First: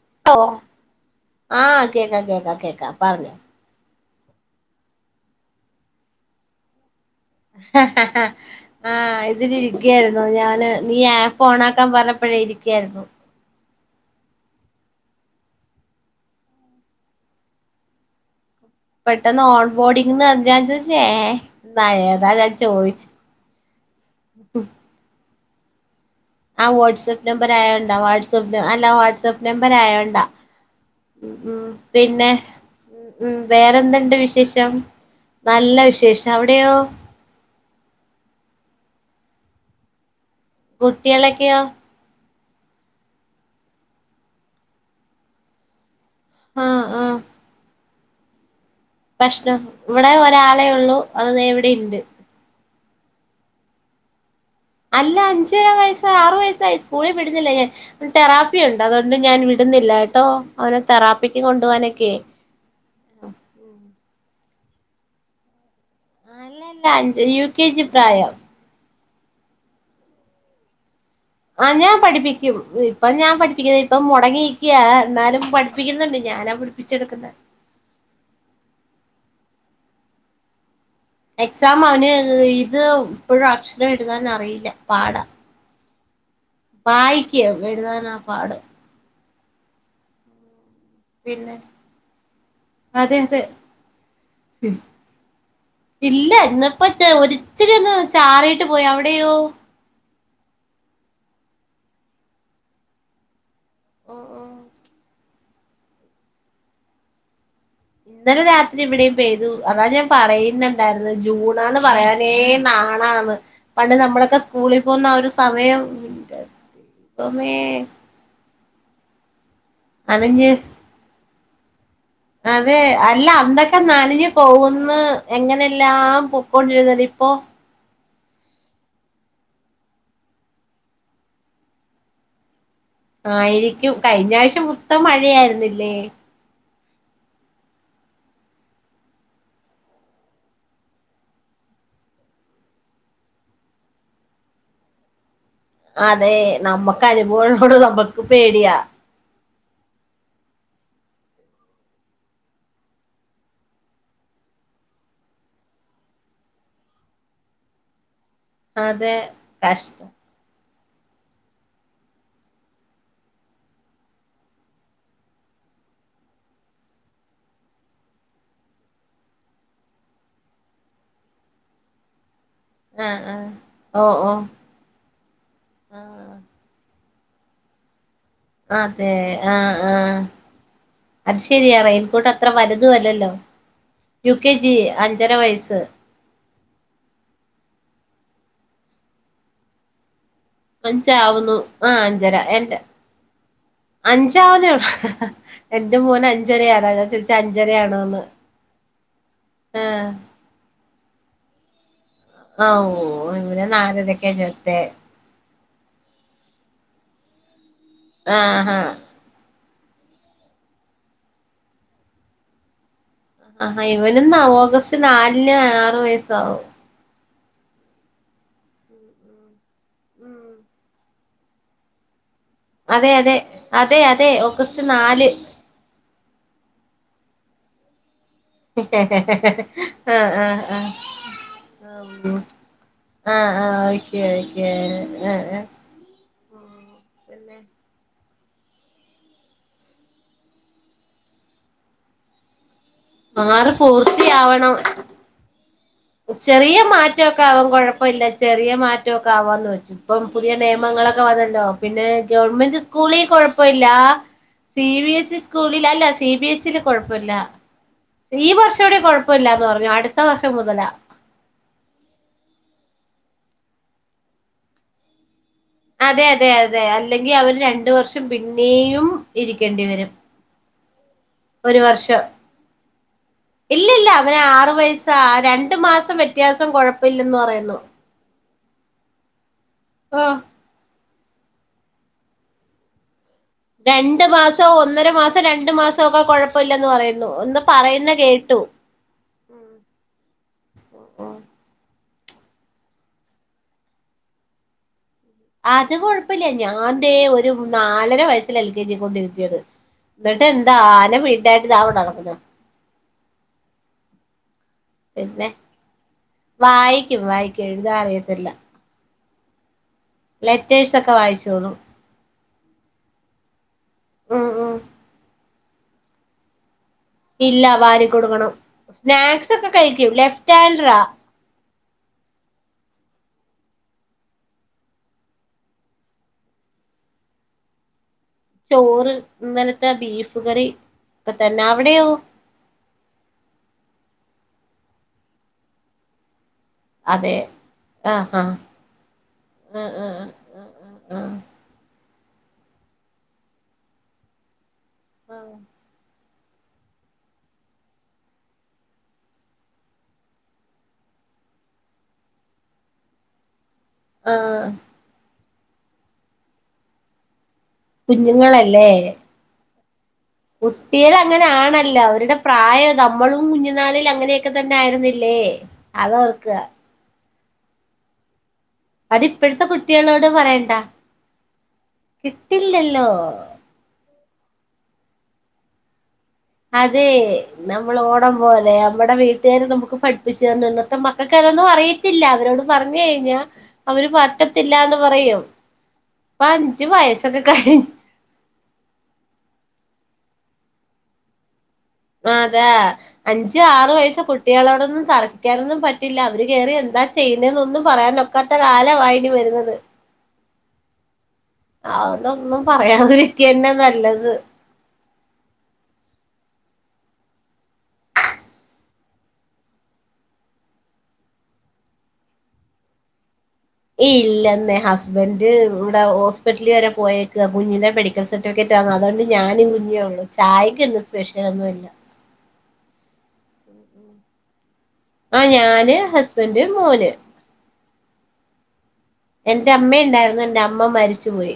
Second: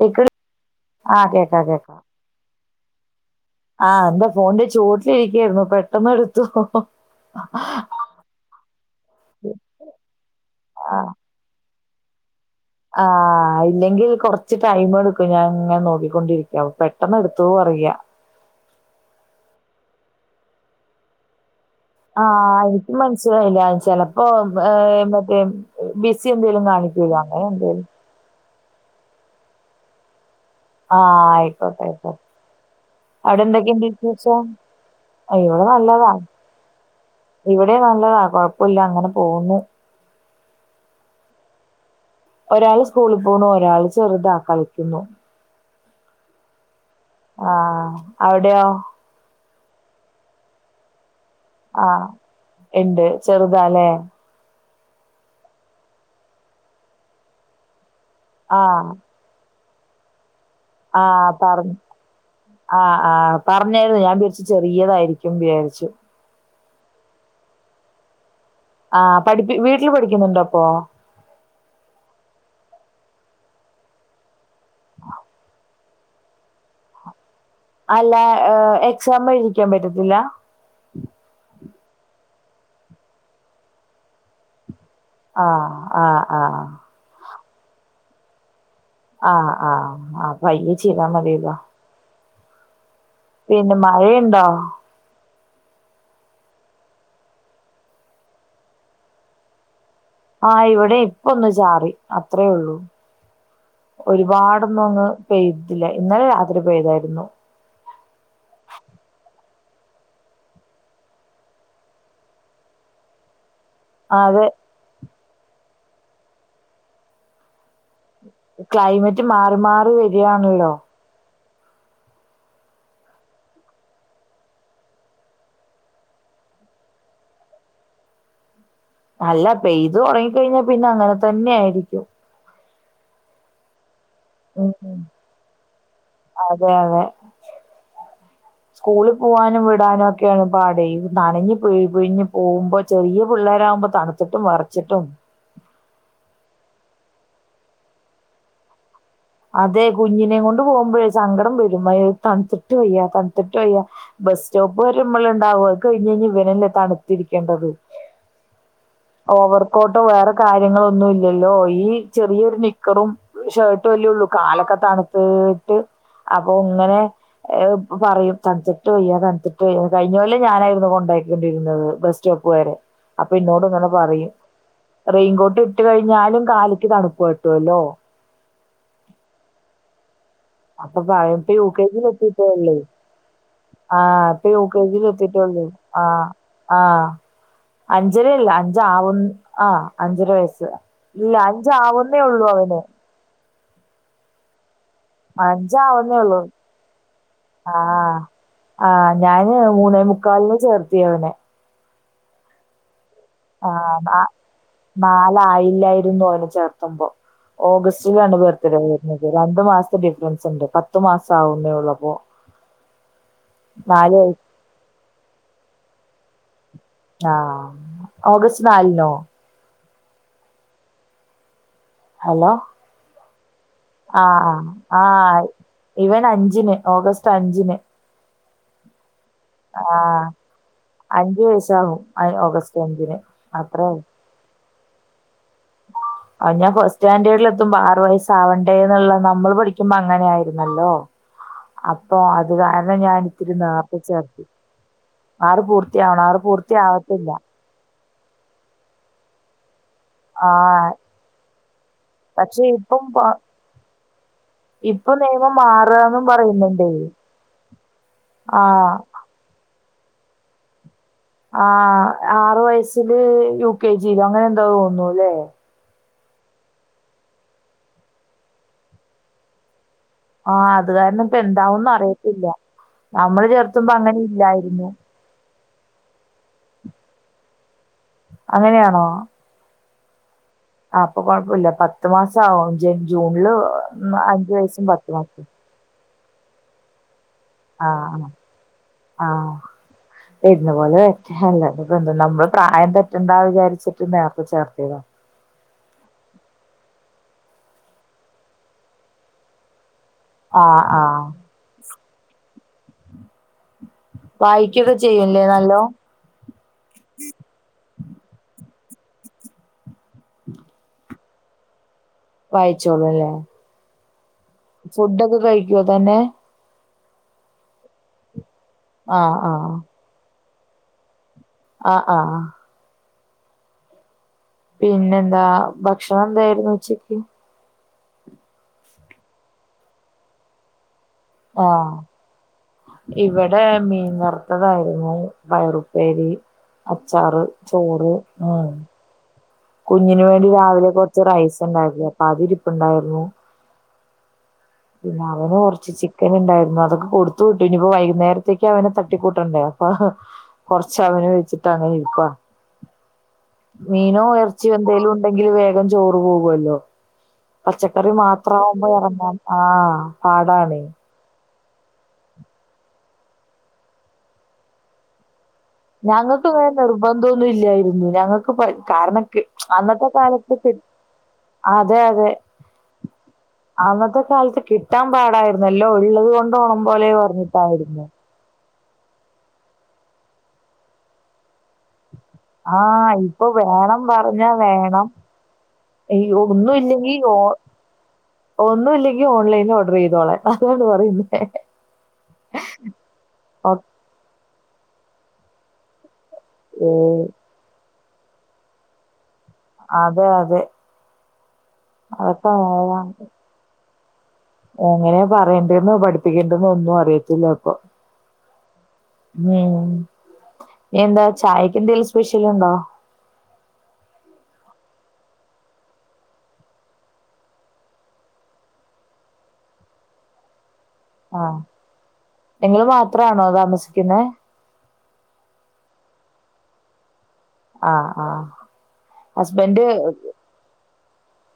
കേക്ക ആ കേക്കാം ആഹ് കേക്കാം കേക്കാം കേക്കാം പറഞ്ഞോ ആഹ് എന്താ ഫോണിന്റെ ചോട്ടിലിരിക്കായിരുന്നു പെട്ടെന്ന് എടുത്തോ ആഹ് ഇതിലിരിക്കായിരുന്നു ഞാന് ആ നീ ആപ്പ് ഓണാ [unintelligible] പറഞ്ഞപ്പെഴെ ഇരി ആ [unintelligible] ഇല്ലെങ്കിൽ കൊറച്ച് ടൈം എടുക്കും ഞാനിങ്ങനെ നോക്കി കൊണ്ടിരിക്കാവും പെട്ടന്ന് എടുത്തൊന്ന് പറയാ പെട്ടെന്ന് ഓൺ ബോർഡിങ് ഞാൻ ചോദിച്ചു ഏഹ് ആഹ് എനിക്ക് മനസിലായില്ല ചിലപ്പോ ഏഹ് മ [unintelligible] ആഹ് വാട്സ്അപ്പ് നമ്പർ ആയോണ്ടാ വാട്സ്അപ്പ് അല്ല വാട്സ് ആപ്പ് നമ്പർ ആയോണ്ടാ ആ ഉം ഉം അയിക്കോട്ടെ അയിക്കോട്ടെ പിന്നെ ഉം ഉം അവിടെ എന്തൊക്കെണ്ട് വേറെന്തുണ്ട് വിശേഷം ഇവിടെ നല്ല നല്ലതാ വിശേഷം അവിടെയോ ഇവിടെ നല്ലതാ കൊഴ്പ്പൂല്ല അങ്ങനെ പോന്ന് കുട്ട്യളൊക്കെയോ? ഒരാള് സ്കൂളിൽ പോണു ഒരാള് ചെറുതാ കളിക്കുന്നു ആഹ് ആഹ് ആ അവിടെയോ? പ്രശ്നം ഇവിടെ ഒരാളെ ഒള്ളൂ അത് ദേ ഇവിടെയിണ്ട് ഇണ്ട് ചെറുതാലേ? അല്ല അഞ്ചര വയസ് ആറു വയസ്സായി സ്കൂളിൽ വിടുന്നില്ല ഞാൻ തെറാപ്പി ഉണ്ട് അതുകൊണ്ട് ഞാൻ വി ട്ടുന്നില്ലാട്ടോ ആഹ് പറഞ്ഞ് ആഹ് ആഹ് പറഞ്ഞായിരുന്നു ഞാൻ പി ച്ച് ചെറിയതായിരിക്കും വിചാരിച്ചു ആ അല്ലല്ല അഞ്ച് യു കെ ജി പ്രായം ആ പഠിപ്പി വീട്ടില് പഠിക്കുന്നുണ്ടോ അപ്പൊ? ആ ഞാൻ പഠിപ്പിക്കും ഇപ്പൊ ഞാൻ പഠിപ്പിക്കുന്നത് ഇപ്പൊ മൊടങ്ങി ക്കിയാ ന്നാലും പഠി പ്പിക്കുന്നുണ്ട്. ഞാനാ പുടിപ്പിച്ചെടുക്കുന്നെ. അല്ല എക്സാം എഴുതിക്കാൻ പറ്റത്തില്ല? സാം അവന് ഇത് ഇപ്പഴും അക്ഷരം എഴുതാൻ അറിയില്ല. ആഹ് ആ ആ വായി ക്കും എഴുതാനാ പാട് ആഹ് ആഹ് ആ പയ്യേ പിന്നെ അതെ അതെ പിന്നെ മഴയുണ്ടോ ഇല്ല ഇന്നിപ്പ ച് ഒരിച്ചിരി ഒന്ന് ചാറിയിട്ട് പോയ് അവിടെയോ? ആഹ് ഇവിടെ ഇപ്പ ഒന്ന് ചാറി അത്രേ ഉള്ളൂ ഓ ഓ ഒരുപാടൊന്നും അങ്ങ് പെയ്തില്ല ഇന്നലെ രാത്രി പെയ്തായിരുന്നു ഇന്നലെ രാത്രി ഇവിടെയും പെയ്തു അതാ ഞാൻ പറയുന്നുണ്ടായിരുന്നു ജൂണാന്ന് പറയാനേ നാണാന്ന് പണ്ട് ആ, നമ്മളൊക്കെ അത് സ്കൂളിൽ പോകുന്ന ആ ഒരു സമയം എന്റെ ദൈവമേ ക്ലൈമറ്റ് മാറി മാറി വര നനഞ്ഞ് ആണല്ലോ അതെ അല്ല അന്നൊക്കെ നനഞ്ഞ് പോകുന്ന് എങ്ങനെല്ലാം പൊക്കൊണ്ടിരുന്നത് ഇപ്പോ അല്ല പെയ്ത് തുടങ്ങിക്കഴിഞ്ഞാ പിന്നെ അങ്ങനെ തന്നെ ആയിരിക്കും ആയിരിക്കും കഴിഞ്ഞ ആഴ്ച മൊത്തം മഴയായിരുന്നില്ലേ തെ അതെ സ്കൂളിൽ പോവാനും വിടാനും ഒക്കെയാണ് പാടെ ഇത് നനഞ്ഞ് പിഴിഞ്ഞ് പോകുമ്പോ ചെറിയ പിള്ളോരാവുമ്പോ തണുത്തിട്ടും വിറച്ചിട്ടും അതെ നമ്മക്ക് അനുഭവം ഉള്ളതുകൊണ്ട് നമ്മുക്ക് പേടിയാ അതെ കുഞ്ഞിനെ കൊണ്ട് പോകുമ്പഴേ സങ്കടം വരും മഴയത്ത് തണുത്തിട്ട് വയ്യാ തണുത്തിട്ട് വയ്യ ബസ് സ്റ്റോപ്പ് വരെമ്മൾ ഉണ്ടാവും അത് കഴിഞ്ഞഞ് ഇവരല്ലേ തണുത്തിരിക്കേണ്ടത് അതെ ഓവർക്കോട്ടോ കഷ്ടം വേറെ കാ ര്യങ്ങളൊന്നും ഇല്ലല്ലോ ഈ ചെറിയൊരു നിക്കറും ഷർട്ടും അല്ലേള്ളൂ കാലൊക്കെ തണുത്തീട്ട് അപ്പൊ ഇങ്ങനെ പറയും തണുത്തിട്ട് വയ്യ തണുത്തിട്ട് വയ്യ കഴിഞ്ഞ കൊല്ലം ഞാനായിരുന്നു കൊണ്ടാക്കിക്കൊണ്ടിരുന്നത് ബസ് സ്റ്റോപ്പ് വരെ ആഹ് അപ്പൊ ആഹ് ഇന്നോട് ഇങ്ങനെ ഓ പറയും ഓ റെയിൻകോട്ട് ഇട്ടു ആഹ് കഴിഞ്ഞാലും കാല് [unintelligible] തണുപ്പ് കിട്ടുവല്ലോ അതെ ആഹ് ആ അപ്പൊ പറയും ഇപ്പ യു കെ ജിൽ എത്തിട്ടേള്ളേ വലുതുമല്ലല്ലോ ആ ഇപ്പ യു ജി കെ ജിൽ അഞ്ചര എത്തിട്ടേള്ളു വയസ്സ് ആ ആഹ് അഞ്ചരയില്ല അഞ്ച് ആവുന്ന ആ അഞ്ചര വയ സാ ഇല്ല അഞ്ചാവുന്നു അഞ്ച് ആവുന്നേ ഉള്ളൂ അവന് അഞ്ചാവന്നേ [unintelligible] എന്റെ മോന് അഞ്ചരയാ അതാ ചോയ് ആഹ് ആഹ് ഞാന് ആ മൂന്നേമുക്കാലിന്ന് ചേർ ത്തി ഇവനെ അ ഊ ആ നാ നാലായി ല്ലായിരുന്നു അവനെ ചേർത്തുമ്പം ഓഗസ്റ്റിലാണ് ആഹാ ബർത്ത്ഡേ വര്നത് രണ്ടു മാസ ഡിഫറൻസ് ഉണ്ട് പത്തു മാസം ആവുന്നേ ഉള്ളപ്പോ ആഹാ ഇവന് ന്നാഓഗസ്റ്റ് നാലിന് ആറു വയസ് സ്റ്റാകും ആ ഓഗസ്റ്റ് നാലിനോ ഉം ഹലോ അതെ അതെ അതെ ആ അതെ ആ ഓഗസ്റ്റ് ആ, നാല് ഇവൻ അഞ്ചിന് ഓഗസ്റ്റ് അഞ്ചിന് ഹെ ഹെ ആ ആ അഞ്ച് ആ വയസ്സാകും അ- ഉം ഓഗസ്റ്റ് അഞ്ചിന് ആ ആ അത്രേ ഉള്ളൂ. ഓക്കെ ഓക്കെ അ ഞാൻ ഫ സ്റ്റാൻഡേർഡിൽ പിന്നെ എത്തുമ്പോആറ് വയസ് സാവണ്ടേഎന്നുള്ള നമ്മള് പഠിക്കുമ്പോ അങ്ങനയിരുന്നല്ലോ അപ്പോ അത് കാര ണം ഞാനിത്തിരി നേർത്ത ചേ വണം ചെറിയ പൂർത്തിയാവത്തില്ല മാറ്റവൊക്കെ ആവാം കൊഴപ്പയില്ല ചെറിയ മാറ്റവൊക്കെ ആവാന്ന് വെച്ചു ഇപ്പം ആ പുതിയ നിയമങ്ങളൊക്കെ വന്നല്ലോ പിന്നെ പക്ഷെ ഗവൺമെന്റ് ഇപ്പം പ സ്കൂളിൽ കൊഴപ്പയില്ല സി ഇപ്പൊ ബി എസ് ഇ നിയമം സ്കൂളിൽ അല്ല മാറാന്നും സി ബി എസ് ൽ പറയുന്നുണ്ടേ കൊഴപ്പയില്ല ഈ ആ വർഷം കൂടെ കൊഴപ്പയില്ലാന്ന് പറഞ്ഞു അടു ത്ത വർഷം മുതല ആ ആറു വയസില് യു കെ ജിയിലും അങ്ങനെ എന്താ തോന്നുന്നുല്ലേ അതെ അതെ അതെ അല്ലെങ്കി അവര് രണ്ടു വർഷം പിന്നെയും ഇരിക്കേണ്ടി വരും ആ അതുകാരണം ഇപ്പ ഒരു എന്താവൂന്ന് വർഷം അറിയത്തില്ല നമ്മള് ചേർത്തുമ്പ അങ്ങനെ ഇല്ലായിരുന്നു രണ്ടു മാസം വ്യത്യാസം കൊഴപ്പയില്ലെന്ന് പറയുന്നു അങ്ങനെയാണോ ആ ആ അപ്പൊ കൊഴപ്പ ല്ല പത്ത് മാസം ആവും ജാത്തി രണ്ട് മാസോ ഒന്നര മാസം രണ്ട് മാസോക്കൊ കൊഴപ്പയില്ലെന്ന് പറയു ആ ആ വെരുന്ന പോലെ വരട്ടെ അല്ലാതെ [unintelligible] നമ്മള് പ്രായം തെറ്റണ്ടാ വിചാരിച്ചിട്ട് നേർത്തെ ചേർത്തിയതാ അത് കൊഴപ്പില്ല ഞാൻ ദേ ഒരു നാലര വയസ്സിലാ എൽ കെ ജി കൊണ്ടിരുത്തിയത് എന്നിട്ട് എന്താ ആഹ് ആന ആഹ് വീട്ടായിട്ട്താവന്നു കെടക്കുന്നു വായിക്കൊക്കെ ചെയ്യൂല്ലേ പിന്നെ നല്ലോ വായിക്കും വായിക്കും എഴുതാ അറിയത്തില്ല ലെറ്റേഴ്സൊക്കെ വായിച്ചോളൂ വായിച്ചോളൂ അല്ലേ ഉം ഉം ഫുഡൊക്കെ കൈ ക്കോ തന്നെ ഇല്ല വാരി കൊടുക്കണം ആഹ് സ്നാക്സ് ഒക്കെ കഴിക്കൂല്ലേ ഫ് റ്റെന്റ്രാ ആ ആ ആ പിന്നെന്താ ഭക്ഷണം എന്തായിരുന്നു ഉച്ചക്ക് ചോറ് ഇന്നലത്തെ ബീഫ് കറി ഒക്ക തന്നാ ആഹ് അവിടെയോ ഇവിടെ മീൻ വറുത്തതായിരുന്നു പയറുപ്പേരി അതെ അച്ചാറ് ചോറ് ആഹ് ആ ആഹ് ആഹ് കുഞ്ഞിന് ആഹ് വേണ്ടി രാവിലെ ആഹ് കൊറച്ച് ആഹ് റൈസ് ഉണ്ടാക്കിയെ അതിരിപ്പുണ്ടായിരുന്നു പിന്നെ ആഹ് അവന് കൊറച്ച് ചി [inaudible] ഇണ്ടായിരുന്നു അതൊക്കെ കൊടുത്തു വിട്ടു ഇനിപ്പോ വൈകുന്നേരത്തേക്ക് അവനെ തട്ടിക്കൂട്ടണ്ടേ അപ്പൊ കൊറച്ച് അവന് വെച്ചിട്ട് അങ്ങനെ ഇരിക്കാ മീനും [unintelligible] ചി ആഹ് എന്തേലും ഉണ്ട് യി വേഗം ചോറ് വേവല്ലോ പച്ചക്കറി മാത്രമാവുമ്പോ കുഞ്ഞുങ്ങളല്ലേ ഇറങ്ങാ ആ കുട്ടികൾ അങ്ങനെണ് ന്നല്ല അവരുടെ പ്രായം നമ്മളും കുഞ്ഞിനാളില്‍ അങ്ങനെയൊക്കെ തന്നെ ആയിരുന്നില്ലേ ഞങ്ങൾക്ക് അതോർക്കുക വേ നിർബ ന്തുല്ലയ്നി ഞങ്ങ പ്പക്കര് അത് കാരണം ഇപ്പോഴത്തെ അന്നത്തെ കുട്ടികളോട് കാലത്ത് കു പറയണ്ട അതെ അതെ കിട്ടില്ലല്ലോ അന്നത്തെ കാലത്ത് കിട്ട് എത്താന്‍ പാടായിരുന്നല്ലോ ഉള്ളത് കൊ അതെ നമ്മൾ ഓണം പോലെ നമ്മുടെ വീട്ടുകാര് നമുക്ക് പഠിപ്പിച്ചു തന്ന് ഇന്നത്തെ മക്കൾക്ക് അതൊന്നും അറിയ ആ ഇപ്പൊ വേണം പറഞ്ഞാ പറ്റത്തില്ലാന്ന് വേണം പറയും ഈ ഇപ്പൊ ഒന്നും അഞ്ചു ഇല്ലെങ്കില്‍ വയസ്സൊക്കെ കഴി ഒന്നും ഇല്ലെങ്കില്‍ ഓൺലൈനി ഓർഡർ ചെയ്തോളാൻ അതാണ് പറയുന്നേ അതെ അഞ്ച് ഓക്കേ ആറു വയസ്സ് കുട്ടികളാണ് [unintelligible] പറ്റില്ല അവര് കെറി എന്താ ചെയ്യുന്നെന്നൊന്നും പറയാൻ നോക്കാത്ത കാലമായിനി വരു അതെ അതെ അതൊക്കെ അതൊന്നും പറയാതിരിക്കുകന്നെ നല്ലത് ത് എങ്ങനെയ പറയേണ്ടന്ന് പഠിപ്പിക്കേണ്ടന്ന ഒന്നും അറിയത്തില്ല ഇപ്പൊ ഉം എന്താ ചായക്ക് എന്തെിലും സ്പെഷ്യല് ഉണ്ടോ ഇല്ലന്നെ ഹസ്ബന്‍ഡ് ഇവിടെ ഹോസ്പിറ്റല്‍ വരെ പോയേക്ക കുഞ്ഞിൻറെ മെഡിക്കൽ സർട്ടിഫിക്കറ്റ് [unintelligible] അതുകൊണ്ട് ഞാനും കുഞ്ഞേ ഉള്ളു ചായ ഇന്ന് സ്പെഷ്യൽ ഒന്നും ഇല്ല നിങ്ങള്‍ മാത്രമാണോ താമസിക്കുന്ന ആഹ് ഞാന്‍ ഹസ്ബന്‍ഡ് മോന് ആ ആ എന്റെ ഹസ്ബൻഡ് അമ്മ ഉണ്ടായിരുന്നു എന്റെ അമ്മ മരിച്ചുപോയി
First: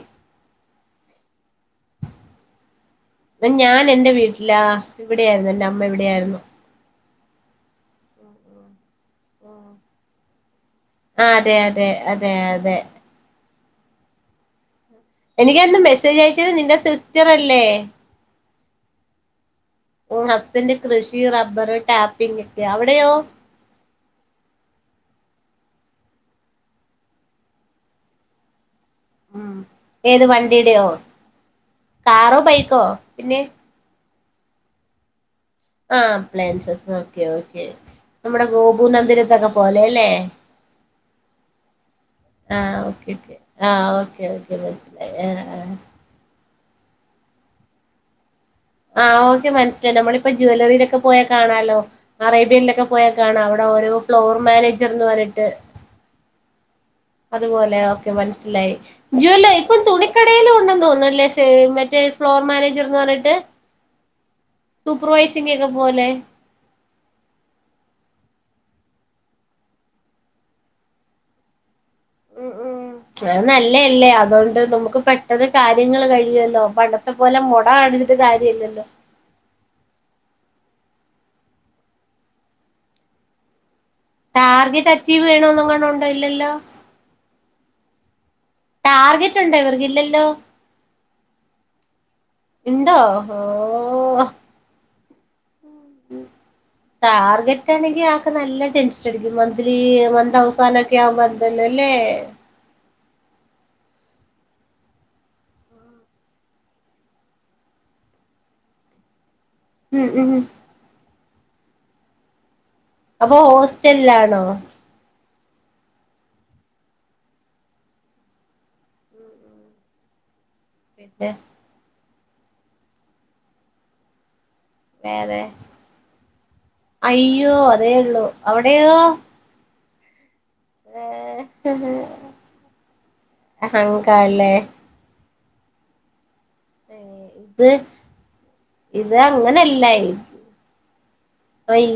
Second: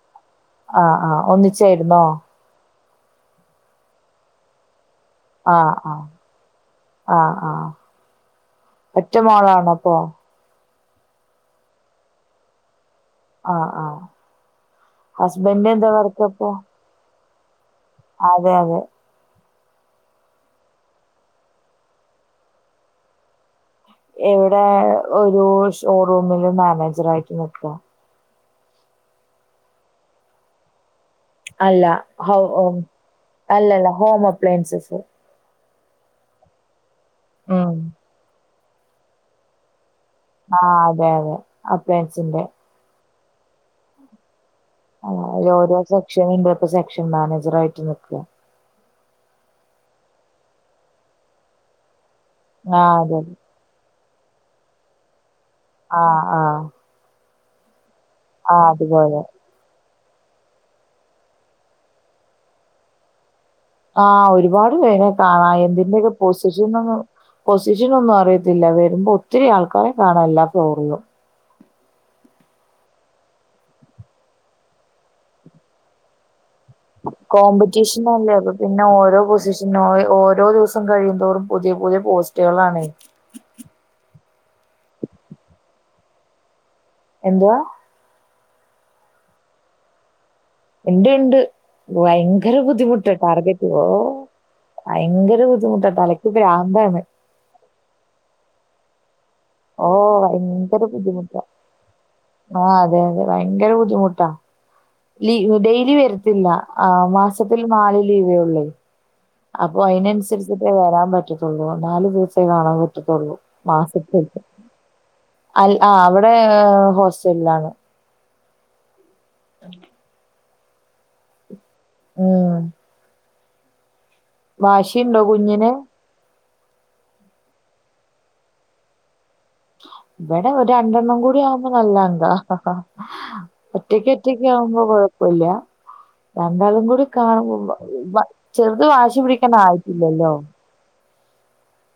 ആ ആ ഒന്നിച്ചായിരുന്നോ ഞാൻ എന്റെ വീട്ടിൽ ഇല്ല ഇവിടെയായിരുന്നു ആ എന്റെ അമ്മ ആ ഇവിടെയായിരുന്നു ആ ആ ഒറ്റ ഉം മോളാണോ അപ്പൊ ആ അതെ അതെ അതെ അതെ ആ ആ എനിക്ക് ഹസ്ബൻഡ് എന്നു എന്താ മെസ്സേജ് വർക്ക് അപ്പോ അയച്ചല് നിന്റെ സിസ് റ്ററല്ലേ അതെ അതെ ഓ ഹസ്ബൻഡ് കൃഷി റബ്ബർ ടാപ്പിങ് ഒക്കെയ അവിടെയോ എവിടെ ഒരു ഷോറൂമില് മാനേജർ ആയിട്ട് നിൽക്കുവ ഉം ഏത് വണ്ടിടെയോ അല്ല ഹ പിന്നെ അല്ലല്ല ഹോമ ലൈസൻസ് ആ പ്ലാൻസസ് ആ ഓക്കേ ഓക്കേ ഉം നമ്മുടെ പൂന്നന്തിരത്തൊക്കെ പോലെ അല്ലേ ആഹ അതെ അതെ അപ്പേച്ചിറെ ആഹ ഓക്കെ ഓക്കെ മനസ്സിലായി ആ ഓരോ ആ സെക്ഷൻ [unintelligible] പ്പ സെക്ഷൻ മാനേജർ ആയിട്ട് നിക്ക്അ ആഹ് ഓക്കെ മനസ്സിലായി. നമ്മളിപ്പ ജുവലറീലൊക്കെ പോയ കാണാലോ അറേബ്യൻലക്കെ ആഹ് പോയാ അതെ കാണാം അവിടെ ഓരോ ഫ്ലോർ മാനേജർന്ന് പറഞ്ഞിട്ട് ആആ അതുപോലെ മനസ്സിലായി. ജ്വല്ല ഇപ്പം തു ക്കടേലു ഒണ്ടെന്ന് തോന്ന്ന്നല്ലോ സെ മറ്റേ ഫ്ലോർ മാനേജർന്ന് പറഞ്ഞിട്ട് ആ ഒരുപാട് പേരെ കാണാ സൂപ്പർവൈസിംഗ് ഒക്കെ പോലെ എന്തിന്റെക്കെ പൊസിഷൻ ഒന്നും പൊസിഷന ഒന്നും അറിയത്തില്ല വരുമ്പോ ഒത്തിരി ആൾക്കാരെ കാണാം എല്ലാ ഫ്ലോറിലും ഉ ഉം അ നല്ലല്ലേ അതോണ്ട് നമുക്ക് പെട്ടെന്ന് കാര്യങ്ങള് കഴിയല്ലോ കോമ്പറ്റീഷനല്ലേ അപ്പൊ പിന്നെ ഓരോ പൊസിഷൻ ഓരോ ദിവസ കഴിയന്തോറും പുതിയ പുതിയ പോസ്റ്റുകളാണ് ടാർഗറ്റ് അച്ചീവ് ചെയ്യണന്നുങ്ങാണ്ടൊണ്ടൊ ഇല്ലല്ലോ എന്തുവാ ടാർഗറ്റ് ഉണ്ടോ ഇവർക്കില്ലല്ലോ എണ്ട് ഇണ്ട് ഭയങ്കര ബുദ്ധിമുട്ട് ടാർഗറ്റ് ഓ ഭയങ്കര ബുദ്ധി ടാർഗറ്റ് ആണെങ്കിൽ ആക്ക നല്ല ടെൻഷ മന്ത്‌ലി ഓ മന്ത് ഭയങ്കര ബുദ്ധിമുട്ടാ. അവസാനക്കെയാവ്മ്പോ ട്ട ലീ ഡെയിലി വരത്തില്ല ആ മാസത്തിൽ നാല് ലീവേ ഉള്ളേ അപ്പൊ ഉം ഉം അയ്നനുസരിച്ചിട്ട് വരാൻ പറ്റു നാല് ദിവസേ കാണു അപ്പൊ ഹോസ്റ്റലിലാണോ അൽ ആ അവിടെ ഹോസ്റ്റലിലാണ് [unintelligible] ഏ ഉം വാശിയണ്ടോ വേറെ കുഞ്ഞിനെ അയ്യോ അതേ ഉള്ളൂ അവിടെയയോ [unintelligible] ഇവിടെ ഒരു രണ്ടെണ്ണം കൂടി ആവുമ്പോ നല്ലങ്കാ ഒറ്റക്ക് ഒറ്റക്ക അഹങ്കാല്ലേ ആവുമ്പോഴ വല്ല രണ്ടാളും കൂടി ഇത് കാണുമ്പോ ചെറുത് ഇത് വാശി പിിടിക്കൻ അങ്ങനല്ല ആയിട്ടില്ലല്ലോ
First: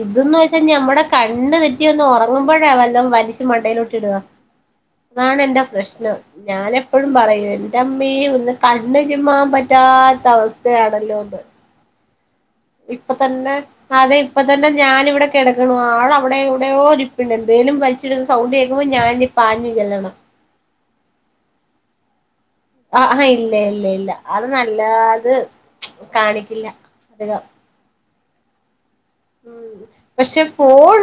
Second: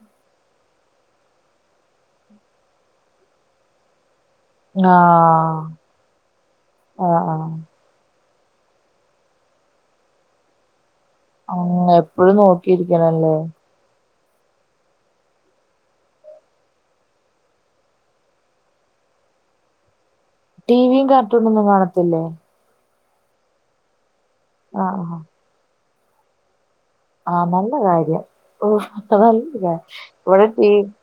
ഇതന്ന് വെച്ചാ നമ്മടെ കണ്ണ് തെറ്റി വന്ന് ഉറങ്ങുമ്പോഴാ വല്ലാം വലിച്ചച്ച് മണ്ടയില ഇട്ടി ഇടുക അതാണ് ആഹ് എന്റെ പ്രശ്നം ഞാൻ എപ്പോഴും ആഹ് പറയൂ ആഹ് എന്റെ അമ്മ കണ്ണു ചിമ്മാൻ പറ്റാത്ത അവസ്ഥയാണ്. ആ എപ്പോഴും നോക്കിരിക്കണല്ലേ ഇപ്പ തന്നെ ഞാാനിവിടെ കിടക്കണം ആൾവിടെ ഇവിടെയോ ഇരിപ്പ എന്തെേലും വരിച്ചിടുുന്ന സൗണ്ട് കേൾക്കുമ്പോൾ ഞാനി പാഞ്ഞ് ചെല്ലണം ടിവിയും കാർട്ടൂണ ഒന്നും കാണത്തില്ലേ ആ ആഹ ഇല്ലേ ഇല്ല ഇല്ല അത് ആഹ് നല്ലത് കാണിക്കില്ല അധികം ആഹ നല്ല കാര്യം ഓ പക്ഷെ ഫോൺ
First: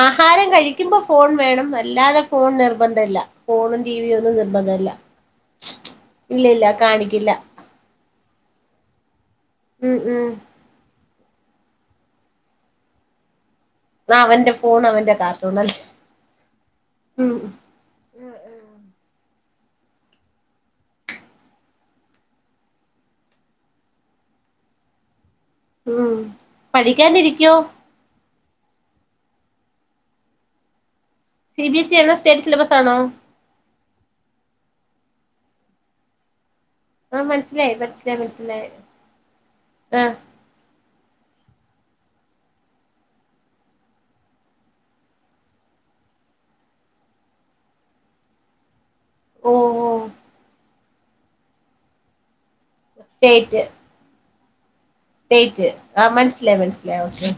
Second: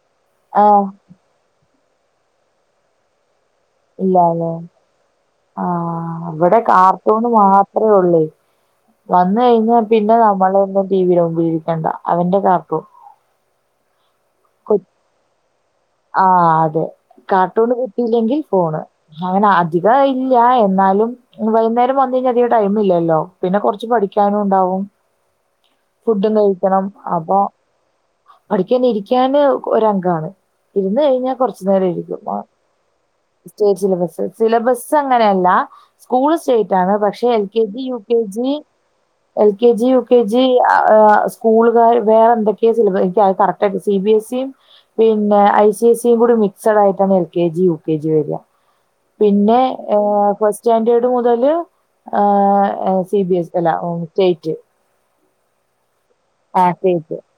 ആഹാരം ആഹ് കഴിക്കുമ്പോ ഫോൺ വേണം അല്ലാതെ ഫോൺ നിർബന്ധ ഇല്ല ഫോണും ടിവിയും ഒന്നും നിർബന്ധല്ല ആഹ ഇല്ല അവിടെ ഇല്ല കാർട്ടൂണ് കാണിക്കില്ല മാത്രമേ ഉള്ളൂ വന്ന കഴിഞ്ഞാൽ ഉം പിന്നെ ഉം നമ്മള എന്ത [unintelligible] ജീവിക്കണ്ട അവന്റെ കാപ്പും ആ അവന്റെ ഫോൺ അവൻന്റെ കാർ ആ അതെ കാർട്ടൂണ് കിട്ടിയില്ലെങ്കിൽ ഫോണ് അങ്ങനെ അധികം ഇല്ല എന്നാലും വൈകുന്നേരം വന്ന കഴിഞ്ഞ അധികം ടൈമ ഇല്ലല്ലോ പിന്നെ കൊറച്ച് പഠിക്കാനും ഉണ്ടാവും ഉം ഫുഡും കഴിക്കണം. അപ്പൊ പഠിക്കാാനിരിക്കോ പഠിക്കാൻ ഇരിക്കാന് ഒരംഗാണ്. ഇരുന്നെകഴി സി ബി എസ് ഇ ആണോ ഞാൻകുറച്ച്നേരംഇരിക്കും സ്റ്റേറ്റ് സിലബസ് ആണോ [unintelligible] അങ്ങനെയല്ല സ്കൂൾ അതെ ആ പക്ഷെ എൽ കെ മനസ്സിലായി ജി യു കെ മനസ്സിലായി ജി മനസ്സിലായി എൽ കെ ജി യു ആ കെ ജി സ്കൂളുകർ വേറെ എന്തൊക്കെയാ സിലബ എനിക്ക് അ കറക്റ്റ് ആയിട്ട് സി ബിസിയും പിന്നെ ഐ സി സിയും കൂടി മിക്സഡ് ആയിട്ടാണ് L K G U K G വരിക. ഓ പിന്നെ ഓ ആ ഫാസ്റ്റ് ചാൻഡിയേഡ് മുതല് ആഹ്‌ സി ബി എസ് സ്റ്റേറ്റ് എല്ലഓ റ്റ് സ്റ്റേറ്റ് ആഹ് മനസ്സിലായി മനസ്സിലായി ഓക്കെ.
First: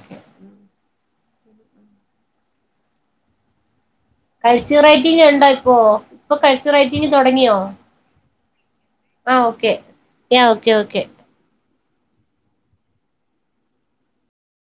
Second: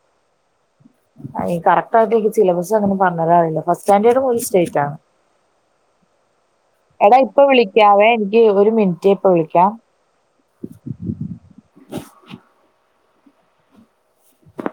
ഈ കറക്റ്റ് ആയിട്ട് എനിക്ക് സിലബസ് അങ്ങനെ പറഞ്ഞരാറില്ലഫാസ്റ്റ് കൺസിവ്റൈറ്റിങ്ഉണ്ടോയിപ്പോ ഇപ്പൊകൺസിവ്റൈറ്റിങ് തുടങ്ങിയോ ഡീ ഒരു മിനിറ്റ് ഇപ്പൊ ആ വിളിക്കാം ഓക്കെ യ്യ ഓക്കെ ഓക്കെ